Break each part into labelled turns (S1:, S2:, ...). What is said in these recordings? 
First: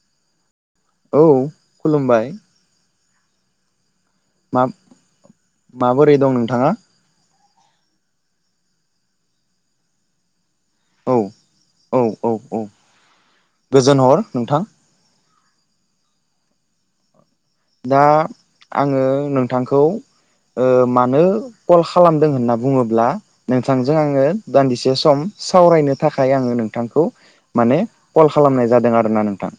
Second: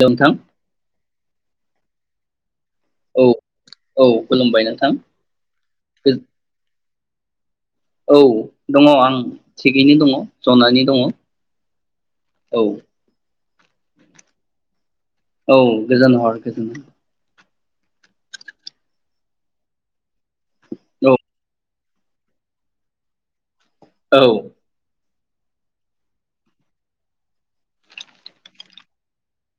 S1: हेल' नोंथां
S2: औ खुलुमबाय
S1: औ
S2: मा
S1: खुलुमबाय नोंथां
S2: माबोरै दं नोंथाङा?
S1: औ दङ आं थिगैनो दङ। जनानै दङ
S2: औ
S1: औ
S2: गोजोन हर नोंथां।
S1: औ गोजान हर गोजोन
S2: दा आङो नोंथांखौ ओ मानो कल खालामदों होनना बुङोब्ला नोंथांजों
S1: औ
S2: आङो दान्दिसे सम सावरायनो थाखाय आङो नोंथांखौ माने कल खालामनाय जादों आरोना नोंथां।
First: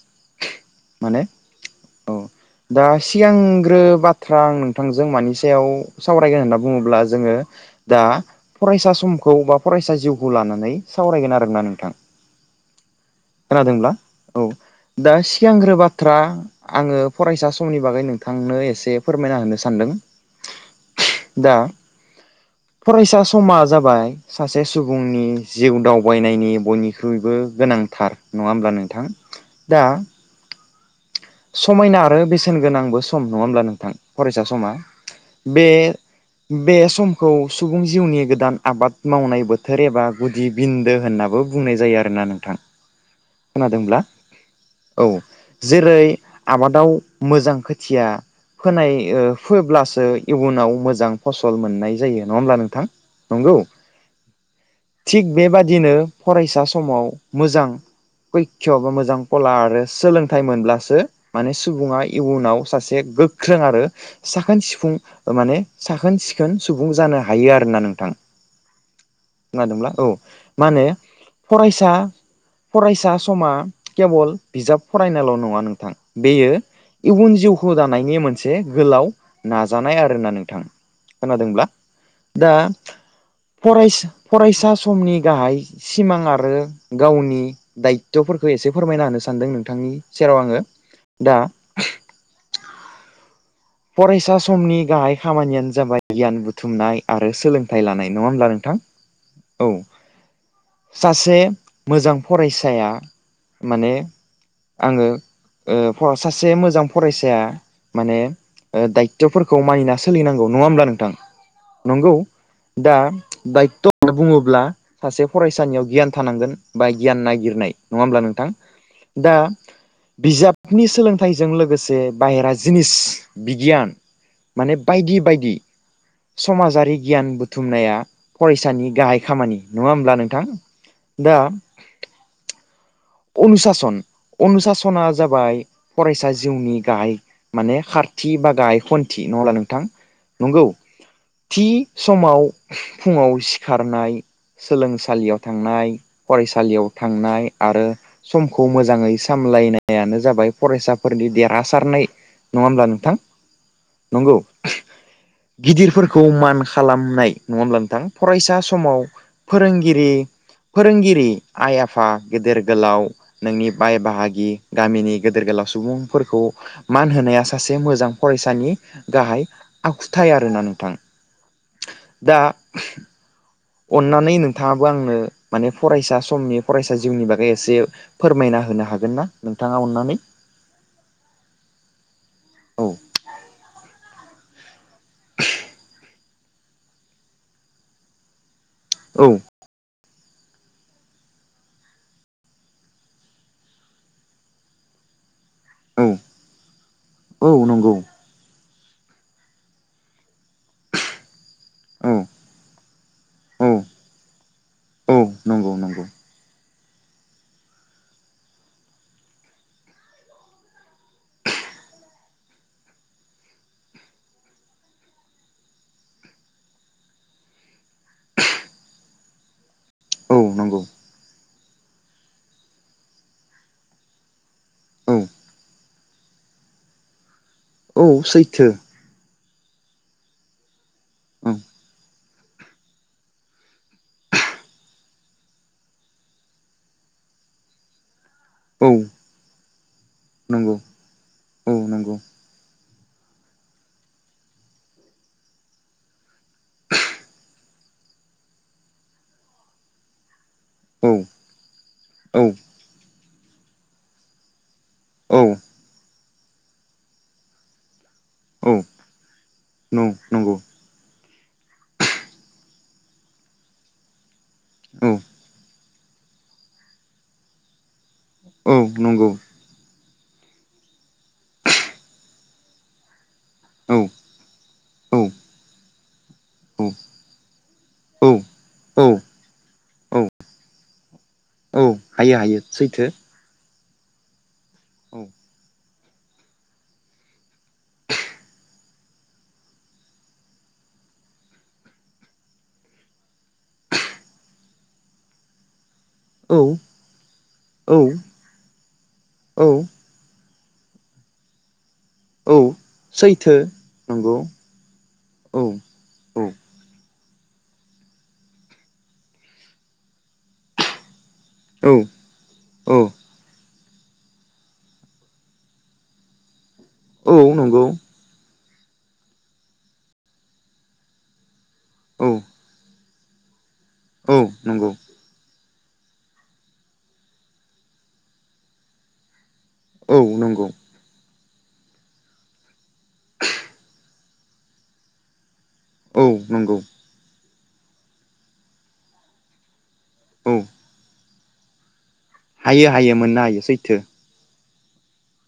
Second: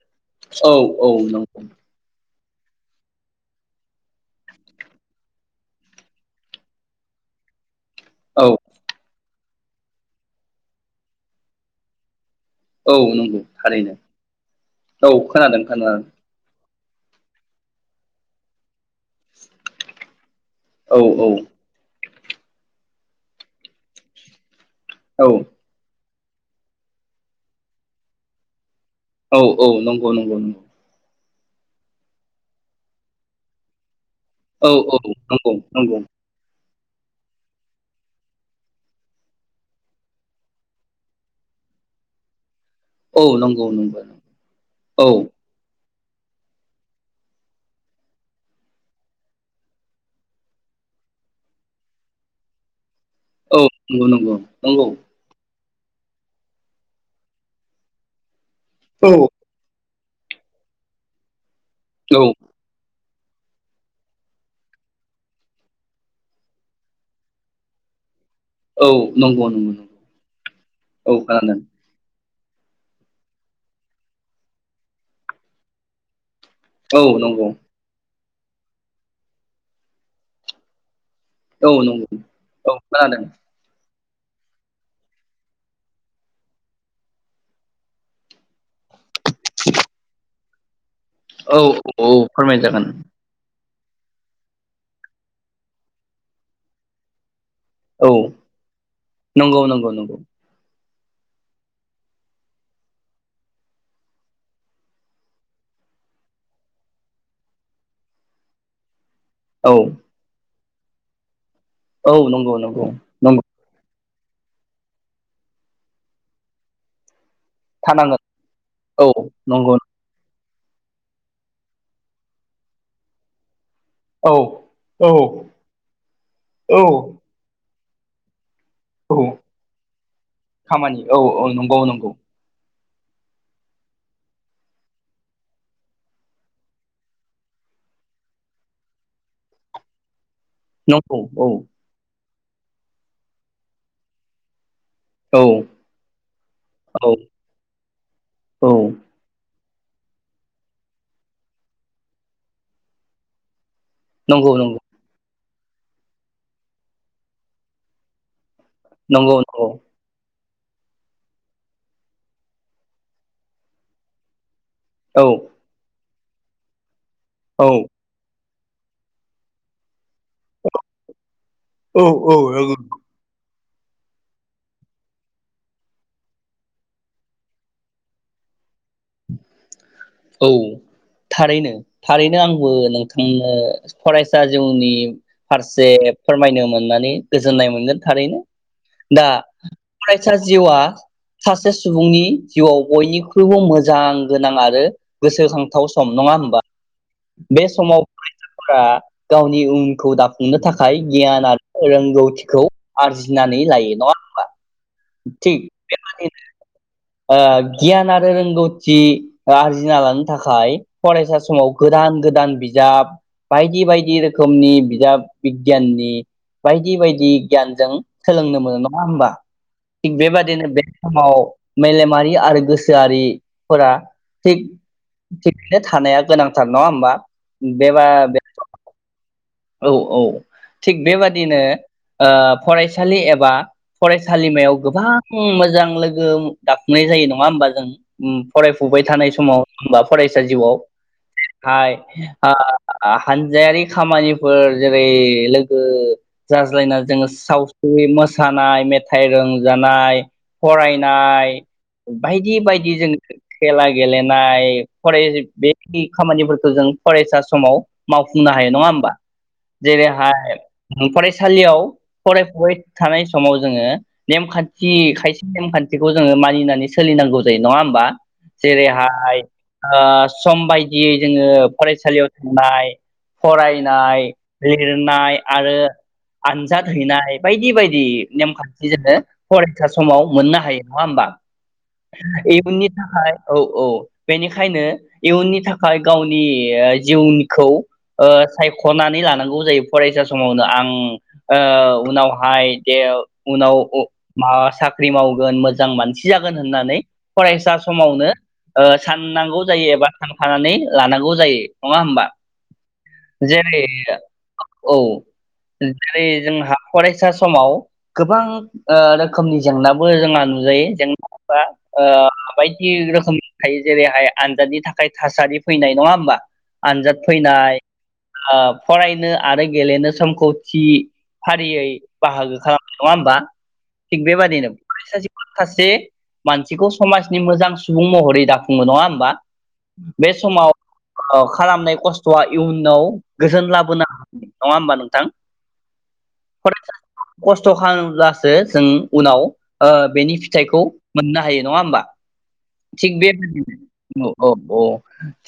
S1: औ औ
S2: माने
S1: नंग
S2: औ दा सिगांग्रो बाथ्रा आं नोंथांजों मानि सायाव सावरायगोन होनना बुङोब्ला जोङो दा
S1: औ
S2: फरायसा सम खौ बा फरायसा जिउखौ लानानै सावरायगोन आरो ना नोंथां।
S1: औ नंगौ
S2: खोनादोंब्ला
S1: थारैनो
S2: औ दा
S1: औ खोनादों
S2: सिगांग्रो
S1: खोनादों
S2: बाथ्रा आङो फरायसा समनि बागै नोंथांनो एसे फोरमायना होनो सानदों
S1: औ औ
S2: दा फरायसा समा जाबाय सासे सासे सुबुंनि
S1: औ
S2: जिउ दाव बायनायनि बयनिख्रुइबो गोनांथार। नङा होमब्ला नों
S1: औ औ नंगौ नंगौ नंगौ
S2: समायना आरो बेसेन गोनांबो सम नङा ओमब्ला नोंथां? फरायसा
S1: औ
S2: समा
S1: औ नंगौ
S2: बे
S1: नंगौ
S2: बे स समखौ सुबुं जिउनि गोदान आबाद मावनाय बोथोर एबा गुदि बिन्दो होननाबो बुंनाय जायो आरोना नोंथां।
S1: औ नंगौ
S2: खोनादोंब्ला
S1: नंगौ औ।
S2: जेरै आबादाव मोजां खोथिया फोनाय ओ फोब्लासो इयुनाव मोजां फसल मोननाय जायो नङा होमब्ला नोंथां। नंगौ
S1: औ नंगौ नंगौ नंगौ।
S2: दिनो फरायसा समाव मोजां बैक्षआबो
S1: औ
S2: मोजां कला आरो सोलों थाइ मोनब्लासो माने स सुबुङा
S1: औ
S2: इयुनाव सासे से गोख्रों आरो साखोन सिफुं माने साखोन-सिखोन सुबुं जानो हायो आरोना नोंथां।
S1: औ नंगौ नंगौ
S2: खोनादोंब्ला
S1: नंगौ
S2: औ मा होनो
S1: औ खोनादों
S2: फरायसा फरायसा समा केबल बिजाब फरायनाल' नङा नोंथां। बेयो
S1: औ
S2: इयुन
S1: नंगौ
S2: जिउखौ दानायनि मोनस से गोलाव नाजानाय आरोना नोंथां। खोनादोंब्ला
S1: औ नंगौ
S2: दा
S1: औ खोनादों
S2: फरायसा फरायसा समनि गाहाइ सिमां आरो गावनि दायथ'फोरखौ एसे फोरमायना होनो सानदों नोंथ थांनि सेराव आङो। दा
S1: औ औ फोरमाय जागोन।
S2: फरायसा समनि गाहाइ खामानियानो जाबाय गियान बुथुमनाय आरो सोलों
S1: औ नंगौ नंगौ नंगौ।
S2: सासे मोजां फरायसाया माने आङो ओ फ-सासे मोजां फरायसाया माने दायत त'फोरखौ
S1: औ
S2: मानिना सोलिनांगौ। नङा ओमब्ला नोंथां?
S1: औ
S2: नंगौ
S1: नंगौ
S2: दा
S1: नंगौ
S2: दायत'‌ बुङोब्ला सासे फरायसानियाव गियान थानांगोन बा गियान नागिर नाय नङा होमब्ला
S1: थानांगोन
S2: नोंथां?
S1: औ
S2: दा
S1: नंगौ
S2: बिजाब नि सोलोंथाइजों लोगोसे बाहेरा जिनिस बिगियान
S1: औ
S2: माने
S1: औ
S2: बायदि-बायदि
S1: औ
S2: समाजारि गियान बुथुमनाया फरायसानि
S1: औ
S2: गाहाय खामानि नङा होमब्ला नोंथां
S1: खामानि औ
S2: दा
S1: औ नंगौ नंगौ
S2: अनु साासन-अनु साासना जाबाय फरायसा जिउनि गाहाय माने खारथि बा गाहाय खन्थि नंङाओब्ला नोंथां नंगौ
S1: नंगौ
S2: थि
S1: औ
S2: समाव फुङाव सिखारनाय सोलोंसालियाव
S1: औ
S2: थांनाय फरायसालियाव
S1: औ
S2: थांनाय आरो समखौ
S1: औ
S2: मोजाङै साम लायनायानो जाबाय फरायसाफोरनि देरहासारनाय नङा होमब्ला नोंथां नंगौ गिदिरफोरखौ मान खालामनाय नङाओब्ला नोंथां फरायसा समाव
S1: नंगौ नंगौ
S2: फोरोंगिरि फोरोंगिरि आइ आफा गेदेर गोलाव नोंनि बाय बाहागि गामिनि
S1: औ
S2: गेदेर गोलाव सुबुं फोरखौ मान होनाया
S1: औ
S2: सासे मोजां फरायसा दानि गाहाय आखुथाय स्थाय आरो ना नोंथां
S1: औ
S2: दा
S1: नंगौ
S2: अननानै नोंथाङाबो आंनो माने फरायसा समनि फरायसा जिउनि बागै एसे फोरमायना होनो हागोन ना नोंथां
S1: औ थारैनो-थारैनो आंबो
S2: औ
S1: नोंथांनो फराय सा जिउनि फारसे फोरमायनो मोननानै गोजोननाय मोनगोन थारैनो दा
S2: औ
S1: फराय सा जिउआ सासे सुबुंनि जिउआव बयनिख्रुइबो मोजां गोनां आरो गोस खांथाव सम
S2: औ
S1: नङा होनबा
S2: औ
S1: बे
S2: नंगौ
S1: समाव आ गावनि उनखौ दा नुनो थाखाय गियान आरो
S2: औ
S1: रोंगौथिखौ आरजिनानै
S2: औ
S1: लायो नङा होमबा
S2: औ
S1: थिग
S2: नंगौ नंगौ
S1: बेबादिनो ओ गियान आरो रोंगौथि ओ आरजि लानो थाखाय फरायसा समाव गोदान-गोदान बिजाब बायदि-बायदि रोखोमनि बिजाब बिगियाननि बायदि- बायदि गियानजों सोलोंनो मोनो नङा होमबा थिग
S2: औ
S1: बेबादिनो
S2: नंगौ
S1: बे समाव मेलेमारि आरो गोसोआरिफोरा थिग
S2: औ
S1: थिगनो थानाया गोनांथार नङा होमबा
S2: औ
S1: बेबा बे
S2: सैथो
S1: औ औ थिग
S2: औ
S1: बेबादिनो ओ फरायसालि एबा फरायसालिमायाव गोबां मोजां लोगो दाफुंनाय जायो नङा होमबा जों उम
S2: औ
S1: फरायफुबाय थानाय समाव होनबा फरायसा
S2: नंगौ
S1: जिउआव
S2: औ
S1: हाय
S2: नंगौ
S1: ओ हानजायारि खामानि फोर जेरै लोगो जाज्लायना जोङो सावस्रि मोसानाय मेथाइ रंजानाय
S2: औ
S1: फरायनाय
S2: औ
S1: बायदि बायदि जों खेला गेलेनाय
S2: औ
S1: फराय बे खामानिफोरखौ जों फरायसा समाव मावफुंनो
S2: औ
S1: हायो नङा होमबा
S2: नौ
S1: जरै हाय
S2: नंगौ
S1: फरायसालियाव फरायफुबाय थानाय समाव जोङो नेमखान्थि
S2: औ
S1: खायसे नेमखान्थिखौ जोङो मानिनानै सोलिनांगौ जायो नङा होमबा
S2: औ नंगौ
S1: जेरैहाय सम बायदियै जोङो फरायसालियाव थांनाय
S2: औ
S1: फरायनाय
S2: औ
S1: लिरनाय आरो आनजाद हैनाय बायदि बायदि
S2: औ
S1: नेमखान्थि
S2: औ
S1: जादों फरायसा
S2: औ
S1: समाव मोननो हायो नङा होमबा
S2: औ हायो हायो
S1: इयुननि
S2: सैथो
S1: थाखाय औ औ बेनि बेखायनो
S2: औ
S1: इयुननि थाखाय गावनि जिउनिखौ सायख खनानै लानांगौ जायो फरायसा समावनो आं उनावहाय दे उनाव माबा साख्रि मावगोन मोजां मानसि जागोन
S2: औ
S1: होननानै फरायसा
S2: औ
S1: समावनो साननांगौ
S2: औ
S1: जायो एबा थानानै लानांगौ जायो नङा होमबा
S2: औ सै
S1: जेरै औ औ
S2: औ
S1: जेरै
S2: औ
S1: जोंहा फरायसा समाव गोबां रोखोमनि जेंनाबो जोंहा नुजायो जें
S2: औ
S1: आ बायदि
S2: औ
S1: ओ रोखोमनि थायो जेरैहाय आनजादनि थाखाय थासारि फैनाय नङा होमबा आनजाद
S2: औ
S1: फैनाय
S2: नंगौ
S1: ओ फरायनो आरो गेलेनो समखौ थि फारियै
S2: औ
S1: बाहागो खालाम नङा होमबा। थिग
S2: औ
S1: बेबादिनो
S2: नंगौ
S1: फरायसा जिउआव माखासे मानसिखौ समाजनि मोजां सुबुं महरै दाफुंयो नङा होमबा।
S2: औ
S1: बे
S2: नंगौ
S1: समाव ओ खालामनाय खस्थ'आ इयुनाव गोजोन लाबोनो हायो नङा होमबा नोंथां।
S2: औ नंगौ
S1: खस्थ' खालामोब्लासो जों उनाव ओ बेनि
S2: औ
S1: फिथाइखौ मोननो हायो नङा होमबा।
S2: हायो
S1: थिग
S2: हायो मोननो हायो सैथो।
S1: बेबादिनो औ औ औ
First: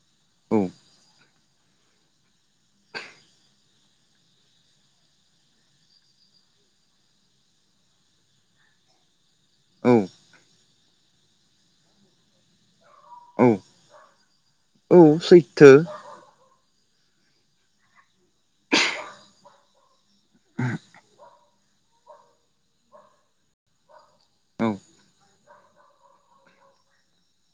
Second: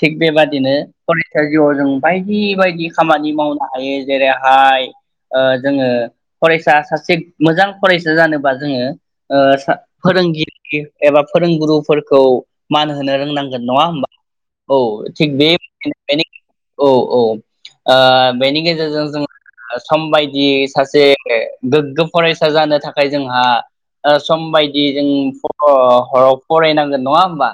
S1: थिग
S2: औ
S1: बेबादिनो फरायसा जिउआव जों बायदि बेबायदि खामानि मावनो हायो जेरैहाय ओ जोङो फरायसा सासे मोजां फरायसा जानोबा जोङो ओ
S2: औ
S1: सा-फोरोंगिरि एबा फोरोंगुरुफोरखौ मान होनो
S2: औ
S1: रोंनांगोन नङा होनबा औ थिग बे [unintelligible] औ औ। ओ बेनि गेजेरजों जोङो [unintelligible] सम बायदि सासे गोग्गो फरायसा जानो थाखाय जोंहा ओ सम
S2: औ
S1: बायदि जों अ हराव फरायनांगोन नङा होमबा।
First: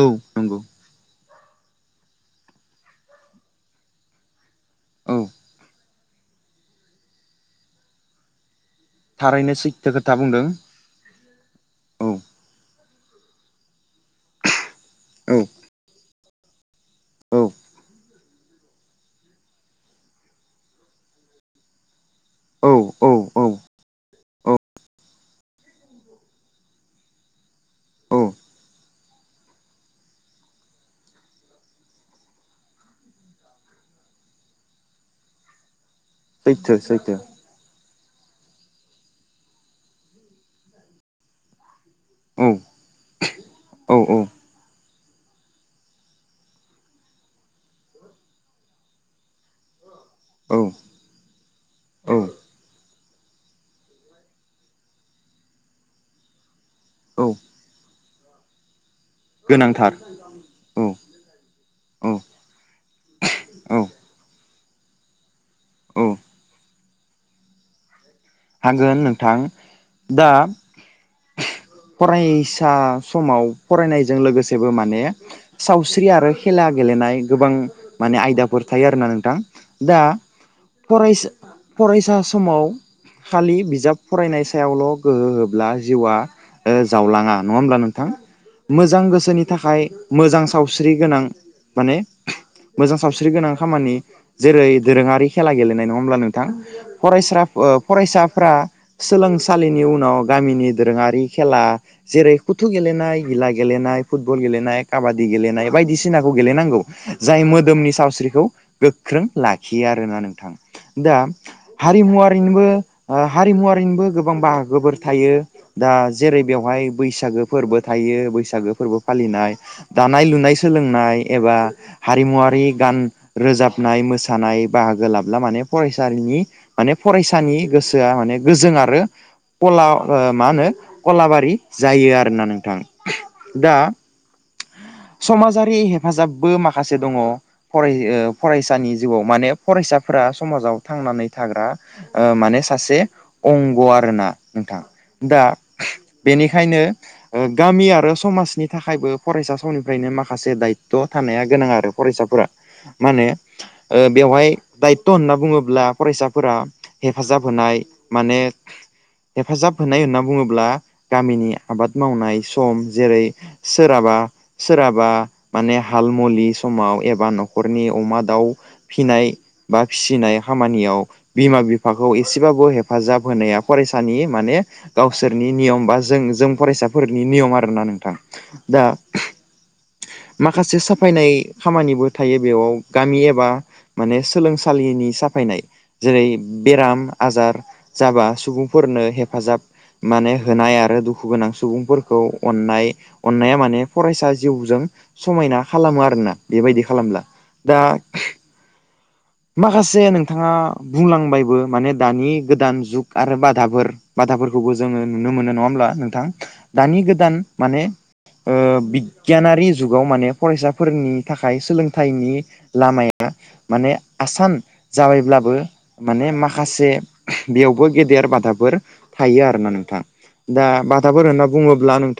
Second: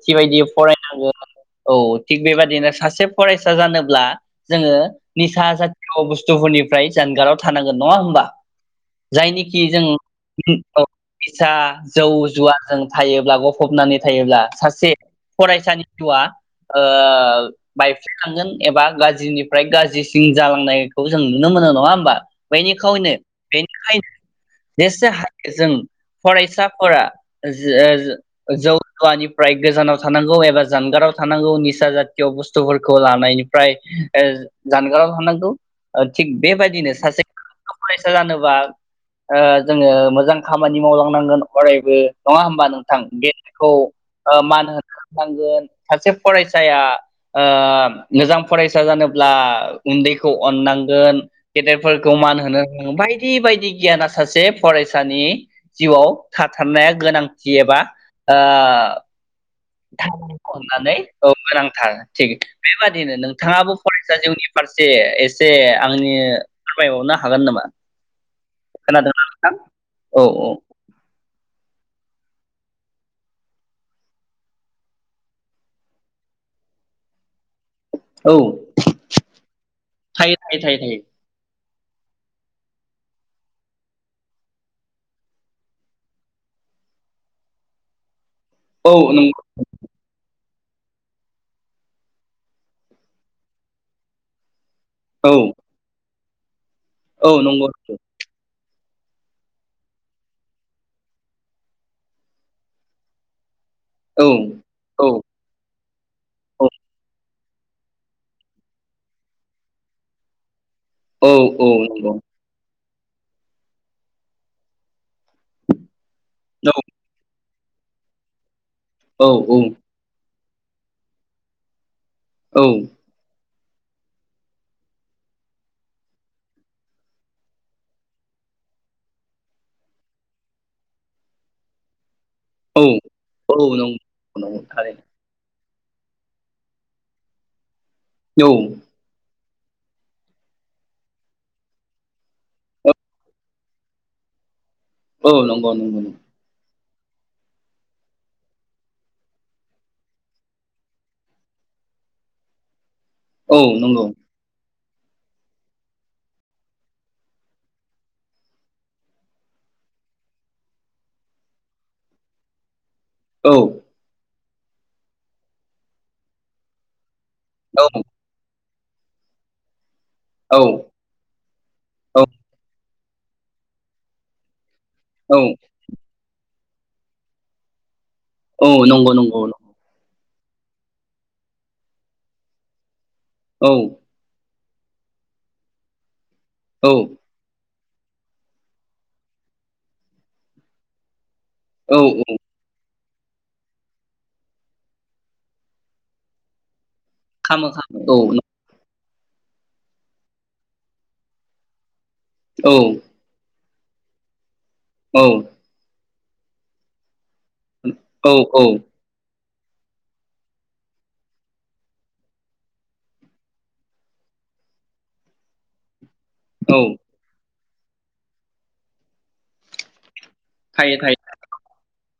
S2: औ
S1: बायदि
S2: नंगौ
S1: फरायनांगोन। औ थिग बेबादिनो सासे फरायसा जानो [unintelligible] जोङो
S2: औ
S1: निसा [unintelligible] बुस्थुफोरनिफ्राय जानगाराव थानांगोन नङा होमबा।
S2: थारैनो
S1: जायनिखि
S2: सैथो
S1: जों
S2: खोथा बुंदों
S1: [unintelligible] निसा जौ
S2: औ।
S1: जुवा जों थायोब्ला गफबनानै थायोब्ला सासे
S2: औ
S1: फरायसानि जिउया ओ
S2: औ
S1: बायफ्ले लांगोन। एबा गाज्रिनिफ्राय गाज्रिसिन जालांनायखौ जों नुनो मोनो नङा होमबा।
S2: औ
S1: बेनिखनो
S2: औ औ
S1: बेनिखायनो
S2: औ
S1: जेसे [unintelligible] जों फरायसाफोरा
S2: औ
S1: जो-जौ जुवानिफ्राय गोजानाव थानांगौ एबा जानगाराव थानांगौ निसा जाथिय बुस्थुफोरखौ लानायनि [unintelligible] जानगाराव थानांगौ। थिग
S2: सैथो
S1: बेबायदिनो
S2: सैथो
S1: सासे फरायसा [unintelligible] जानोबा ओ जोङो मोजां खामानि मावलांनांगोन अरायबो नङा
S2: औ
S1: होमबा नोंथां गेदेरखौ
S2: औ
S1: मान होनांगोन सासे फरायसाया मोजां फरायसा जानोब्ला उन्दैखौ
S2: औ
S1: अननांगोन गेदेरफोरखौ
S2: औ
S1: मान होनो रोंनांगोन बायदि बायदि गियाना सासे फरायसानि जिउआव थाथारनाया
S2: औ
S1: गोनांथि एबा ओ
S2: गोनांथार।
S1: अननानै औ गोनांथार
S2: औ
S1: थि बेबादिनो नोंथाङाबो
S2: औ
S1: फरायसा जिउनि फारसे एसे
S2: औ
S1: आंनि फोरमायबावनो हागोन नामा?
S2: हागोन नोंथां
S1: औ
S2: दा फरायसा समाव फरायनायजों लोगोसेबो माने सावस्रि आरो खेला गेलेनाय गोबां माने
S1: औ
S2: आयदाफोर थायो आरोना नोंथां दा
S1: थायो थायो थायो थायो
S2: फरायसा फरायसा समाव खालि बिजाब फरायनाय सायावल' गोहो होब्ला जिउआ जावलाङा नङा होमब्ला नोंथां मोजां
S1: औ नंगौ
S2: गोसोनि थाखाय मोजां सावस्रि गोनां माने मोजां सावस्रि गोनां खामानि जेरै दोरोङारि
S1: औ
S2: खेला गेनाय नङोमब्ला नों दान
S1: औ
S2: फरायसा
S1: नंगौ
S2: ओ साफ्रा सोलोंसालिनि उनाव गामिनि दोरोङारि खेला जेरै कुथु गेलेनाय गिला गे गेलेनाय
S1: औ
S2: फुटबल गेलेनाय
S1: औ
S2: काबादि गेलेनाय बायदिसिनाखौ गेलेनांगौ जाय मोदोमनि सावस्रिखौ गोख्रों लाखियो आरोना नोंथां दा
S1: औ औ नंगौ
S2: हारिमुवारिनिबो हारिमुवारिनिबो गोबां बाहागोफोर थायो दा जेरै बेवहाय बैसागो फोरबो थायो बैसागो फोरबो
S1: औ
S2: फालिनाय दानाय लुनाय सोलोंनाय एबा
S1: औ
S2: हारिमुवारि गान रोजाबनाय मोसानाय बाहागो लाब्ला माने फरायसालिनि माने फरायसानि गोसोआ माने गोजों आरो खला मा होनो कलाबारि जायो आरो ना नोंथां दा
S1: ख उथार [unintelligible]
S2: जारि हेफाजाबबो माखासे दङ फराय ओ फरायसानि जिउआव माने फरायसाफोरा समाजाव थांनानै थाग्रा माने
S1: औ
S2: सासे अंग' आरो ना नोंथां
S1: औ
S2: दा
S1: नंगौ नंगौ
S2: बेनिखायनो गामि आरो समाजनि थाखायबो फरायसा समनिफ्रायनो माखासे दायथ थानाया गोनां आरो फरायसाफोरा मा
S1: औ नंगौ
S2: होनो बेवहाय दायथ होनना बुङोब्ला फरायसाफोरा हेफाजाब होनाय माने हेफाजाब होनाय होनना बुङोब्ला गामिनि आबाद मावनाय सम जेरै
S1: औ औ
S2: सोराबा म हाव बा नखरनि अमा दाउ फिनाय बा फिसिनाय
S1: औ
S2: खामानियाव बिमा बिफाखौ एसेबाबो हे हेफाजाब होनाया फरायसानि माने
S1: औ
S2: गावसोरनि नियम बा जोंजों फरायसाफोरनि नियम आरोना नोंथां।
S1: औ
S2: दा
S1: नंगौ- नंगौ -नंगौ।
S2: माखासे साफायनाय खामानिबो थायो बेयाव। गामि एबा
S1: औ
S2: माने सोलों सालिनि साफायनाय जेरै-
S1: औ
S2: बेराम-आजार जाबा सुबुंफोरनो हेफाजाब माने होनाय आरो दुख दुखु गोनां
S1: औ
S2: सुबुंफोरखौ अन्नाय। अन्नाया माने फरायसा जिउजों समायना खालामो आरोना बेबायदिखौ। खालामला
S1: खामो
S2: दा
S1: खामो औ
S2: माखासे नोंथाङा बुंलांबायबो माने दानि गोदान
S1: औ
S2: जुग आरो बाद बा बेखौबो जोङो
S1: औ
S2: नुनो मोनो नङा होमब्ला नोंथां दानि गोदान माने
S1: औ
S2: ओ
S1: औ
S2: बि गियानारि जुगाव माने फरायसाफोरनि थाखाय सोलोंथाइनि लामाया माने आसान जाबायब्लाबो माने
S1: औ
S2: माखासे बेयावबो गेदेर बादाफोर थायो आरोना नोंथां। दा
S1: थायो
S2: बादाफोर
S1: थायो
S2: होनना बुङोब्ला नों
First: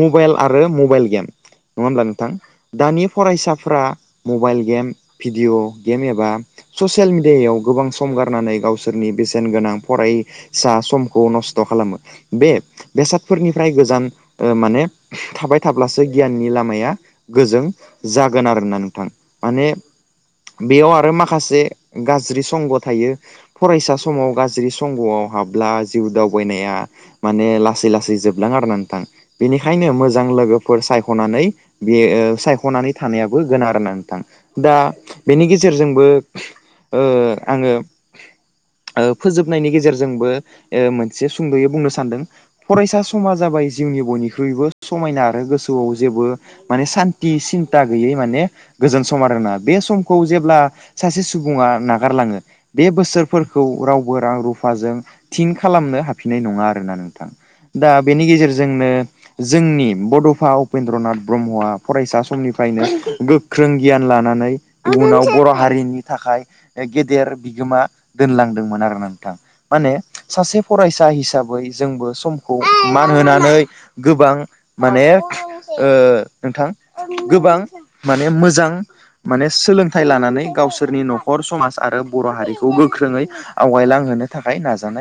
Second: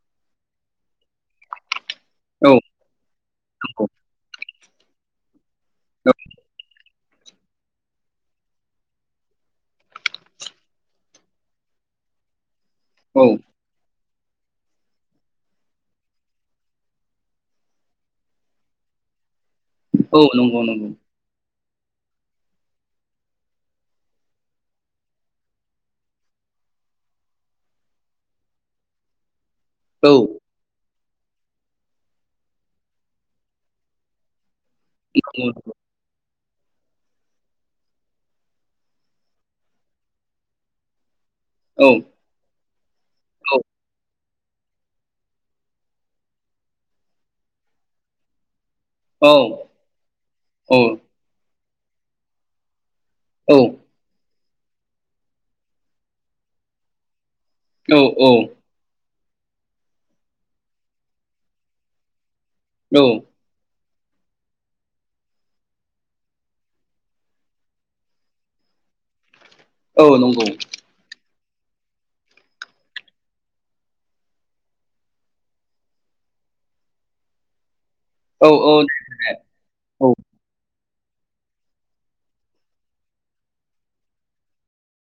S2: मबाइल आरो मबाइल गेम नङा होमब्ला नोंथां
S1: औ
S2: दानि फरायसाफोरा
S1: नंगौ
S2: मबाइल गेम, भिडिअ गेम एबा ससियेल मिडियायाव गोबां सम गारनानै गावसोरनि बेसेन गोनां फरायसा समखौ नस्थ खालामो। बे
S1: औ
S2: बेसादफोरनिफ्राय गोजान ओ माने थाबाय थाब्लासो गियाननि लामाया गोजों जागोन आरो ना नोंथां। माने।
S1: औ नंगौ
S2: बेयाव
S1: नंगौ
S2: आरो माखासे। गाज्रि संग थायो फरायसा समाव गाज्रि संगआव हाबब्ला जिउ दावबायनाया माने लासै-लासै जोबलां आरो ना नोंथां। बेनिखायनो
S1: औ
S2: मोजां लोगोफोर सायख' सायखनानै बे सायखनानै थानायाबो गोनां आरो ना नोंथां दा। बेनि
S1: नंगौ नंगौ
S2: गेजेरजोंबो। ओ आङो फोजोबनायनि गेजेरजोंबो ओ मोनसे। से सुंदयै बुंनो
S1: औ
S2: सानदों फरायसा समा
S1: औ
S2: जाबाय जिउनि बयनिखइ। ख्रुइबो समायना आरो गोसोआव जेबो माने सान्थि सिन्था गैयै माने। गोजोन सम
S1: औ
S2: आरोना बे सम। बेखौ जेब्ला
S1: औ
S2: सासे सुबुं बुङा नागारलाङो। बे
S1: औ
S2: बोसोरफोरखौ रावबो रां रुफ। फाजों थिन खालामनो हाफिननाय नङा आरोना नोंथां।
S1: औ
S2: दा बेनि
S1: औ
S2: गेजेरजोंनो। जोंनि बडफा उपेन्द्रनाथ ब्रह्मआ फरायसा समनिफ्राय। फ्रायनो गोख्रों गियान लानानै। इउनाव बर हारिनि थाखाय गेदेर बिगोमा दोनलांदोंमोन आरो ना नोंथां। माने
S1: औ नंगौ
S2: सासे फरायसा हिसाबै। बय जोंबो समखौ मान होनानै गोबां माने नोंथां गोबां। माने
S1: औ औ
S2: मोजां माने। सोलोंथाइ
S1: औ
S2: लानानै गावसोर। सोरनि नखर समाज आरो बर हारिखौ गोख्रोङै आवगायलांहोनो थाखाय नाजानाय।